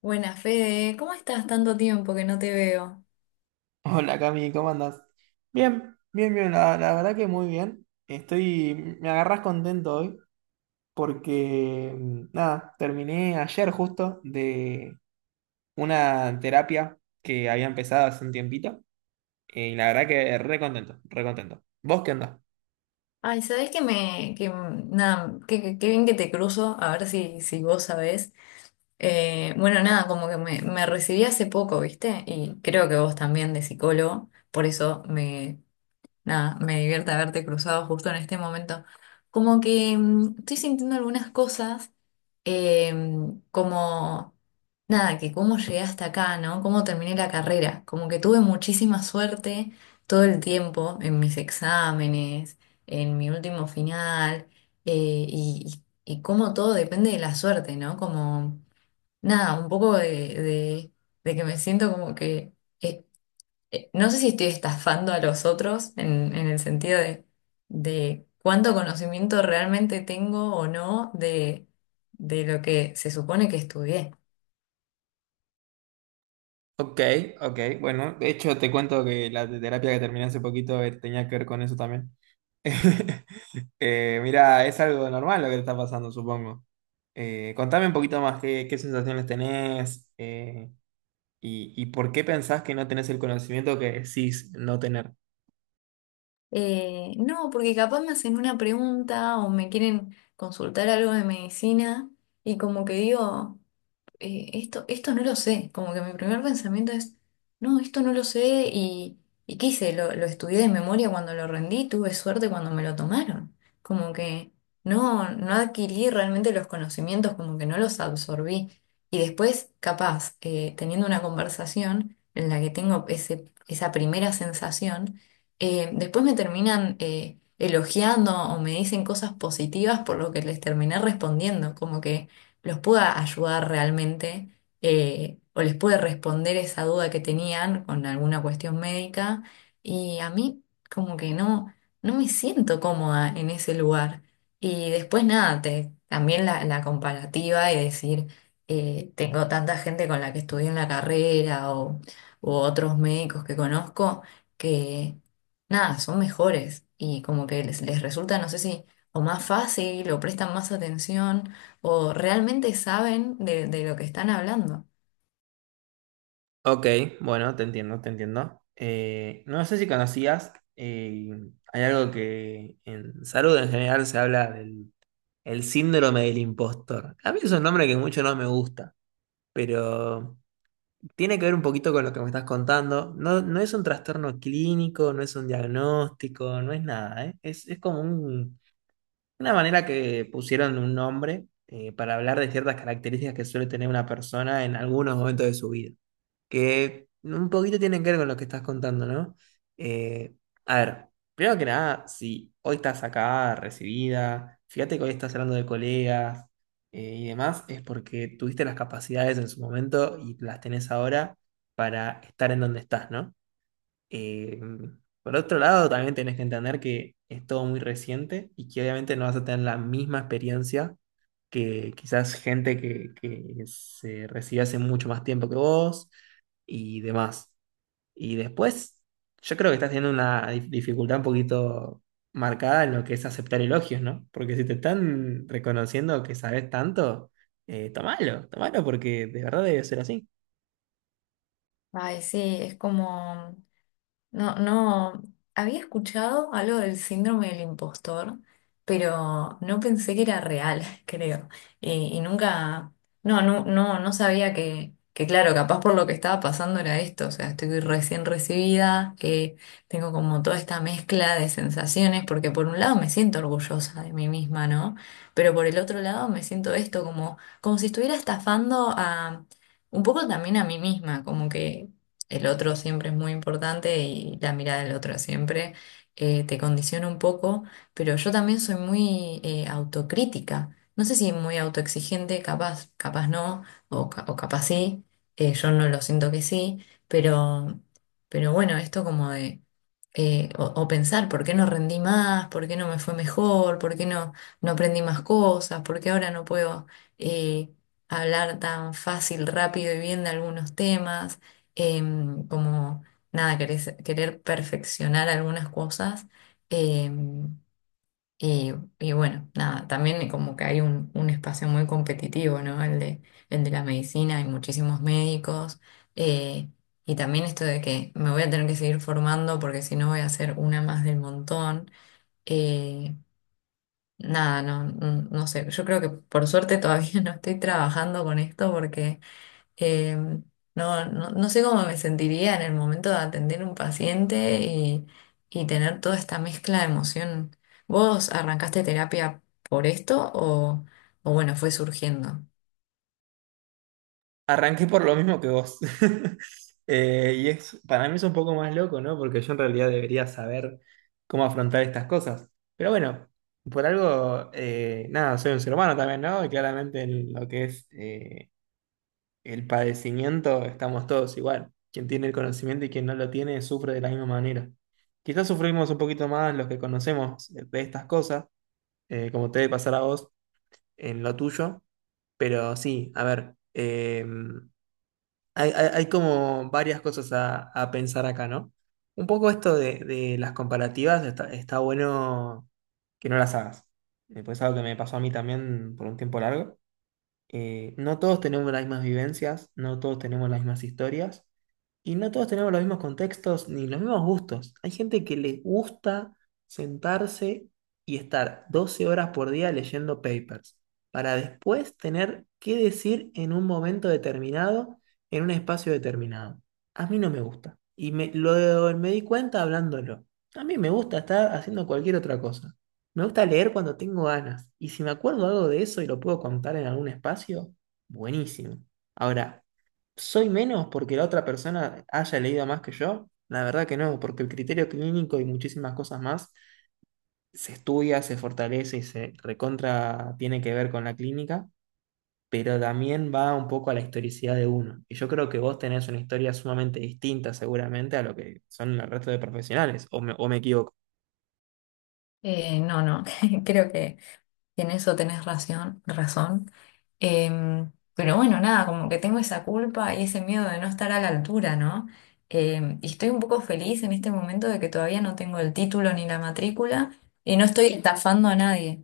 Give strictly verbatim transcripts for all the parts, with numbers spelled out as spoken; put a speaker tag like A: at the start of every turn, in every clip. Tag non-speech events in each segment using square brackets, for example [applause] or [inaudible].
A: Buenas, Fede, ¿cómo estás? Tanto tiempo que no te veo.
B: Hola Cami, ¿cómo andas? Bien, bien, bien, la, la verdad que muy bien. Estoy, me agarras contento hoy porque, mm, nada, terminé ayer justo de una terapia que había empezado hace un tiempito, eh, y la verdad que re contento, re contento. ¿Vos qué andás?
A: Ay, ¿sabés que me, que, mm, nada, qué qué- qué bien que te cruzo, a ver si, si vos sabés? Eh, bueno, nada, como que me, me recibí hace poco, ¿viste? Y creo que vos también de psicólogo, por eso me, nada, me divierte haberte cruzado justo en este momento. Como que mm, estoy sintiendo algunas cosas em, como, nada, que cómo llegué hasta acá, ¿no? Cómo terminé la carrera. Como que tuve muchísima suerte todo el tiempo en mis exámenes, en mi último final, eh, y, y, y cómo todo depende de la suerte, ¿no? Como, nada, un poco de, de, de que me siento como que... eh, eh, no sé si estoy estafando a los otros en, en el sentido de, de cuánto conocimiento realmente tengo o no de, de lo que se supone que estudié.
B: Ok, ok, bueno, de hecho te cuento que la terapia que terminé hace poquito eh, tenía que ver con eso también. [laughs] Eh, mira, es algo normal lo que te está pasando, supongo. Eh, contame un poquito más qué, qué sensaciones tenés, eh, y, y por qué pensás que no tenés el conocimiento que decís no tener.
A: Eh, no, porque capaz me hacen una pregunta o me quieren consultar algo de medicina y como que digo... eh, esto, esto no lo sé. Como que mi primer pensamiento es, no, esto no lo sé y, y ¿qué hice? Lo, lo estudié de memoria cuando lo rendí, tuve suerte cuando me lo tomaron. Como que no, no adquirí realmente los conocimientos, como que no los absorbí. Y después, capaz, eh, teniendo una conversación en la que tengo ese, esa primera sensación, eh, después me terminan eh, elogiando o me dicen cosas positivas por lo que les terminé respondiendo. Como que los pueda ayudar realmente eh, o les puede responder esa duda que tenían con alguna cuestión médica. Y a mí como que no, no me siento cómoda en ese lugar. Y después nada, te- también la, la comparativa y decir, eh, tengo tanta gente con la que estudié en la carrera o u otros médicos que conozco que nada, son mejores y como que les, les resulta, no sé si, o más fácil o prestan más atención o realmente saben de, de lo que están hablando.
B: Ok, bueno, te entiendo, te entiendo. Eh, no sé si conocías, eh, hay algo que en salud en general se habla del el síndrome del impostor. A mí es un nombre que mucho no me gusta, pero tiene que ver un poquito con lo que me estás contando. No, no es un trastorno clínico, no es un diagnóstico, no es nada, ¿eh? Es, es como un- una manera que pusieron un nombre, eh, para hablar de ciertas características que suele tener una persona en algunos momentos de su vida que un poquito tienen que ver con lo que estás contando, ¿no? Eh, a ver, primero que nada, si hoy estás acá, recibida, fíjate que hoy estás hablando de colegas, eh, y demás, es porque tuviste las capacidades en su momento y las tenés ahora para estar en donde estás, ¿no? Eh, por otro lado, también tenés que entender que es todo muy reciente y que obviamente no vas a tener la misma experiencia que quizás gente que, que se recibe hace mucho más tiempo que vos y demás. Y después, yo creo que estás teniendo una dif- dificultad un poquito marcada en lo que es aceptar elogios, ¿no? Porque si te están reconociendo que sabes tanto, eh, tomalo, tomalo porque de verdad debe ser así.
A: Ay, sí, es como, no, no, había escuchado algo del síndrome del impostor, pero no pensé que era real, [laughs] creo. Y, y nunca, no, no, no, no sabía que, que, claro, capaz por lo que estaba pasando era esto. O sea, estoy recién recibida, eh, tengo como toda esta mezcla de sensaciones, porque por un lado me siento orgullosa de mí misma, ¿no? Pero por el otro lado me siento esto como, como si estuviera estafando a... Un poco también a mí misma, como que el otro siempre es muy importante y la mirada del otro siempre eh, te condiciona un poco, pero yo también soy muy eh, autocrítica. No sé si muy autoexigente, capaz, capaz no, o, ca- o capaz sí, eh, yo no lo siento que sí, pero, pero bueno, esto como de, eh, o, o pensar, ¿por qué no rendí más? ¿Por qué no me fue mejor? ¿Por qué no, no aprendí más cosas? ¿Por qué ahora no puedo... eh, hablar tan fácil, rápido y bien de algunos temas em, como nada, querer, querer perfeccionar algunas cosas. em, y, y bueno, nada, también como que hay un, un espacio muy competitivo, ¿no? El de, el de la medicina, hay muchísimos médicos. eh, y también esto de que me voy a tener que seguir formando porque si no voy a ser una más del montón. eh, Nada, no, no no sé. Yo creo que por suerte todavía [laughs] no estoy trabajando con esto porque eh, no, no, no sé cómo me sentiría en el momento de atender un paciente y, y tener toda esta mezcla de emoción. ¿Vos arrancaste terapia por esto o, o bueno, fue surgiendo?
B: Arranqué por lo mismo que vos. [laughs] Eh, y es, para mí es un poco más loco, ¿no? Porque yo en realidad debería saber cómo afrontar estas cosas. Pero bueno, por algo, eh, nada, soy un ser humano también, ¿no? Y claramente en lo que es, eh, el padecimiento estamos todos igual. Quien tiene el conocimiento y quien no lo tiene sufre de la misma manera. Quizás sufrimos un poquito más los que conocemos, eh, de estas cosas, eh, como te debe pasar a vos en lo tuyo. Pero sí, a ver, em, hay, hay- hay como varias cosas a, a pensar acá, ¿no? Un poco esto de, de las comparativas, está, está bueno que no las hagas. Eh, Pues es algo que me pasó a mí también por un tiempo largo, eh, no todos tenemos las mismas vivencias, no todos tenemos las mismas historias y no todos tenemos los mismos contextos ni los mismos gustos. Hay gente que le gusta sentarse y estar doce horas por día leyendo papers para después tener qué decir en un momento determinado, en un espacio determinado. A mí no me gusta y me, lo, me di cuenta hablándolo. A mí me gusta estar haciendo cualquier otra cosa. Me gusta leer cuando tengo ganas. Y si me acuerdo algo de eso y lo puedo contar en algún espacio, buenísimo. Ahora, ¿soy menos porque la otra persona haya leído más que yo? La verdad que no, porque el criterio clínico y muchísimas cosas más se estudia, se fortalece y se recontra tiene que ver con la clínica, pero también va un poco a la historicidad de uno. Y yo creo que vos tenés una historia sumamente distinta seguramente a lo que son el resto de profesionales, o me, o me equivoco.
A: Eh, no, no, [laughs] creo que en eso tenés razón, razón. Em, pero bueno, nada, como que tengo esa culpa y ese miedo de no estar a la altura, ¿no? Em, y estoy un poco feliz en este momento de que todavía no tengo el título ni la matrícula y no estoy estafando a nadie.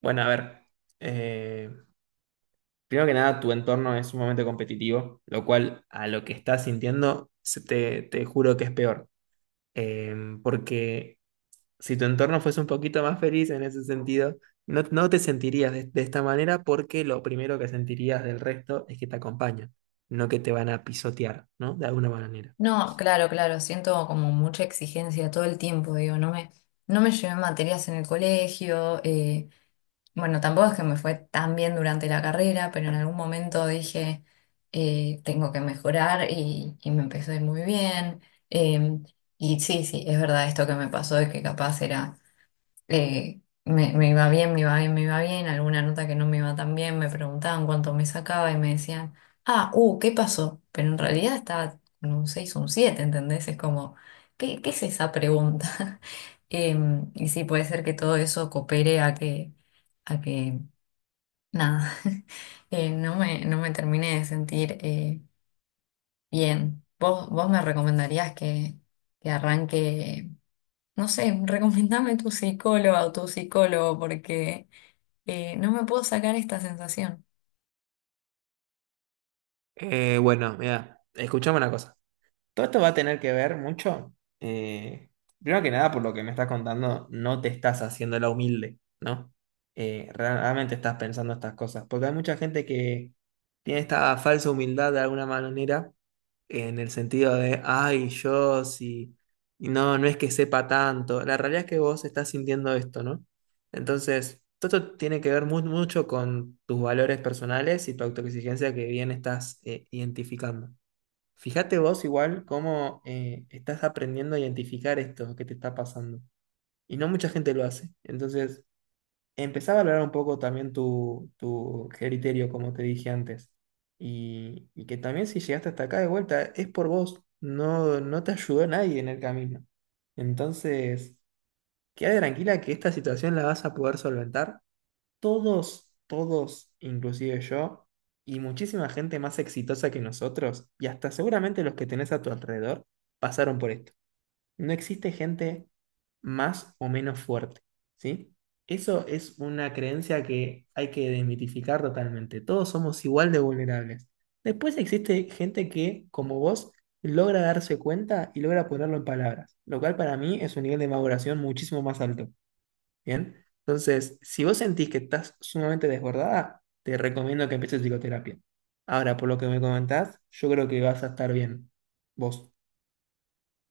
B: Bueno, a ver. eh, Primero que nada, tu entorno es sumamente competitivo, lo cual a lo que estás sintiendo, se- te, te juro que es peor. Eh, Porque si tu entorno fuese un poquito más feliz en ese sentido, no, no te sentirías de, de esta manera porque lo primero que sentirías del resto es que te acompañan, no que te van a pisotear, ¿no? De alguna manera.
A: No, claro, claro, siento como mucha exigencia todo el tiempo, digo, no me, no me llevé materias en el colegio, eh, bueno, tampoco es que me fue tan bien durante la carrera, pero en algún momento dije, eh, tengo que mejorar y, y me empezó a ir muy bien. eh, y sí, sí, es verdad esto que me pasó de que capaz era eh, me, me iba bien, me iba bien, me iba bien, alguna nota que no me iba tan bien, me preguntaban cuánto me sacaba y me decían, ah, uh, ¿qué pasó? Pero en realidad estaba con un seis o un siete, ¿entendés? Es como, ¿qué, qué es esa pregunta? [laughs] Em, y sí, puede ser que todo eso coopere a que, a que nada, [laughs] eh, no me, no me termine de sentir eh, bien. ¿Vos, vos me recomendarías que, que arranque? No sé, [laughs] recomendame tu psicóloga o tu psicólogo porque eh, no me puedo sacar esta sensación.
B: Eh, bueno, mira, escuchame una cosa. Todo esto va a tener que ver mucho. eh, Primero que nada, por lo que me estás contando, no te estás haciendo la humilde, ¿no? Eh, realmente estás pensando estas cosas. Porque hay mucha gente que tiene esta falsa humildad de alguna manera, en el sentido de, ay, yo sí, y no, no es que sepa tanto. La realidad es que vos estás sintiendo esto, ¿no? Entonces, todo esto tiene que ver mu- mucho con tus valores personales y tu autoexigencia que bien estás, eh, identificando. Fíjate vos igual cómo, eh, estás aprendiendo a identificar esto que te está pasando. Y no mucha gente lo hace. Entonces, empezá a valorar un poco también tu, tu criterio, como te dije antes. Y, y que también si llegaste hasta acá de vuelta, es por vos. No, no te ayudó nadie en el camino. Entonces, quédate tranquila que esta situación la vas a poder solventar todos, todos, inclusive yo, y muchísima gente más exitosa que nosotros, y hasta seguramente los que tenés a tu alrededor, pasaron por esto. No existe gente más o menos fuerte, ¿sí? Eso es una creencia que hay que desmitificar totalmente. Todos somos igual de vulnerables. Después existe gente que, como vos, logra darse cuenta y logra ponerlo en palabras, lo cual para mí es un nivel de maduración muchísimo más alto. ¿Bien? Entonces, si vos sentís que estás sumamente desbordada, te recomiendo que empieces psicoterapia. Ahora, por lo que me comentás, yo creo que vas a estar bien. Vos,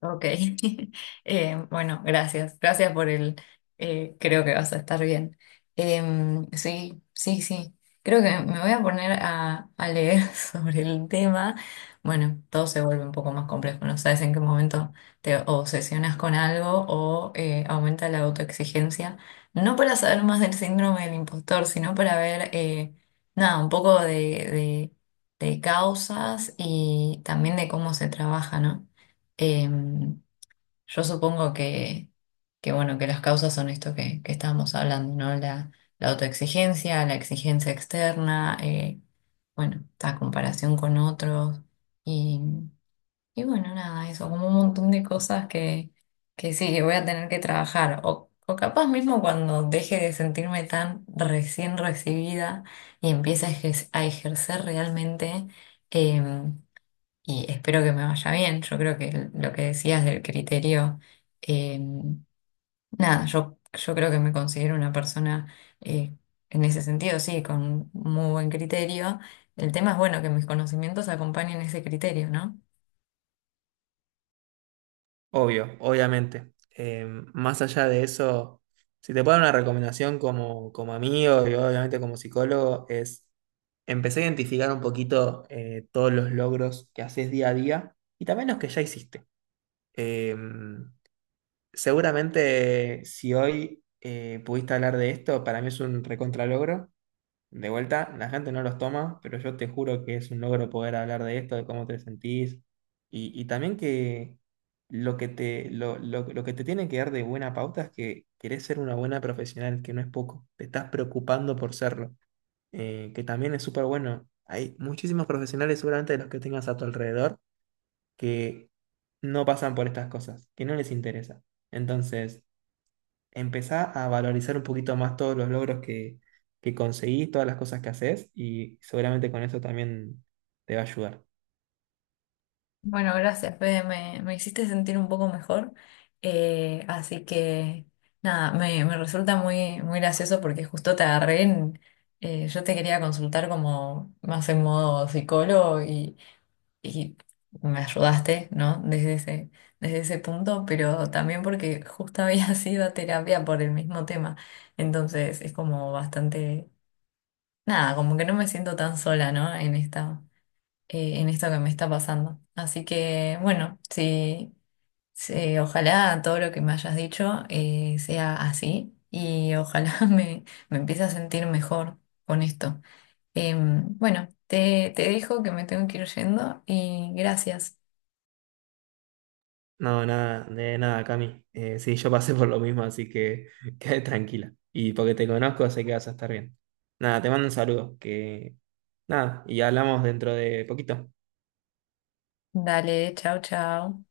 A: Ok, [laughs] Eh, bueno, gracias, gracias por el, eh, creo que vas a estar bien. Em, sí, sí, sí, creo que me voy a poner a, a leer [laughs] sobre el tema. Bueno, todo se vuelve un poco más complejo, no sabes en qué momento te obsesionas con algo o eh, aumenta la autoexigencia, no para saber más del síndrome del impostor, sino para ver, eh, nada, un poco de, de de causas y también de cómo se trabaja, ¿no? Eh, yo supongo que, que, bueno, que las causas son esto que, que estábamos hablando, ¿no? La, la autoexigencia, la exigencia externa, eh, bueno, la comparación con otros y, y bueno, nada, eso, como un montón de cosas que, que sí, que voy a tener que trabajar. O, o capaz mismo cuando deje de sentirme tan recién recibida y empiece a ejer- a ejercer realmente. em, y espero que me vaya bien. Yo creo que el- lo que decías del criterio, eh, nada, yo, yo creo que me considero una persona eh, en ese sentido, sí, con muy buen criterio. El tema es, bueno, que mis conocimientos acompañen ese criterio, ¿no?
B: obvio, obviamente. Eh, más allá de eso, si te puedo dar una recomendación como, como amigo y obviamente como psicólogo, es empezar a identificar un poquito, eh, todos los logros que haces día a día y también los que ya hiciste. Eh, Seguramente si hoy, eh, pudiste hablar de esto, para mí es un recontralogro. De vuelta, la gente no los toma, pero yo te juro que es un logro poder hablar de esto, de cómo te sentís y, y también que lo que te, lo, lo- lo que te tiene que dar de buena pauta es que querés ser una buena profesional, que no es poco, te estás preocupando por serlo, eh, que también es súper bueno. Hay muchísimos profesionales, seguramente de los que tengas a tu alrededor, que no pasan por estas cosas, que no les interesa. Entonces empezá a valorizar un poquito más todos los logros que, que conseguís, todas las cosas que haces, y seguramente con eso también te va a ayudar.
A: Bueno, gracias, Fede, me, me hiciste sentir un poco mejor. Eh, así que, nada, me, me resulta muy, muy gracioso porque justo te agarré en... eh, yo te quería consultar como más en modo psicólogo y me ayudaste, ¿no? Desde ese, desde ese punto, pero también porque justo había [laughs] sido a terapia por el mismo tema. Entonces es como bastante, nada, como que no me siento tan sola, ¿no? En esta, eh, en esto que me está pasando. Así que, bueno, sí, sí, ojalá todo lo que me hayas dicho eh, sea así y ojalá [laughs] me, me empiece a sentir mejor con esto. Em, bueno, te, te dejo que me tengo que ir yendo y gracias.
B: No, nada, de nada, Cami. Eh, sí, yo pasé por lo mismo, así que [laughs] quédate tranquila. Y porque te conozco, sé que vas a estar bien. Nada, te mando un saludo, que nada, y hablamos dentro de poquito.
A: Dale, chao, chao.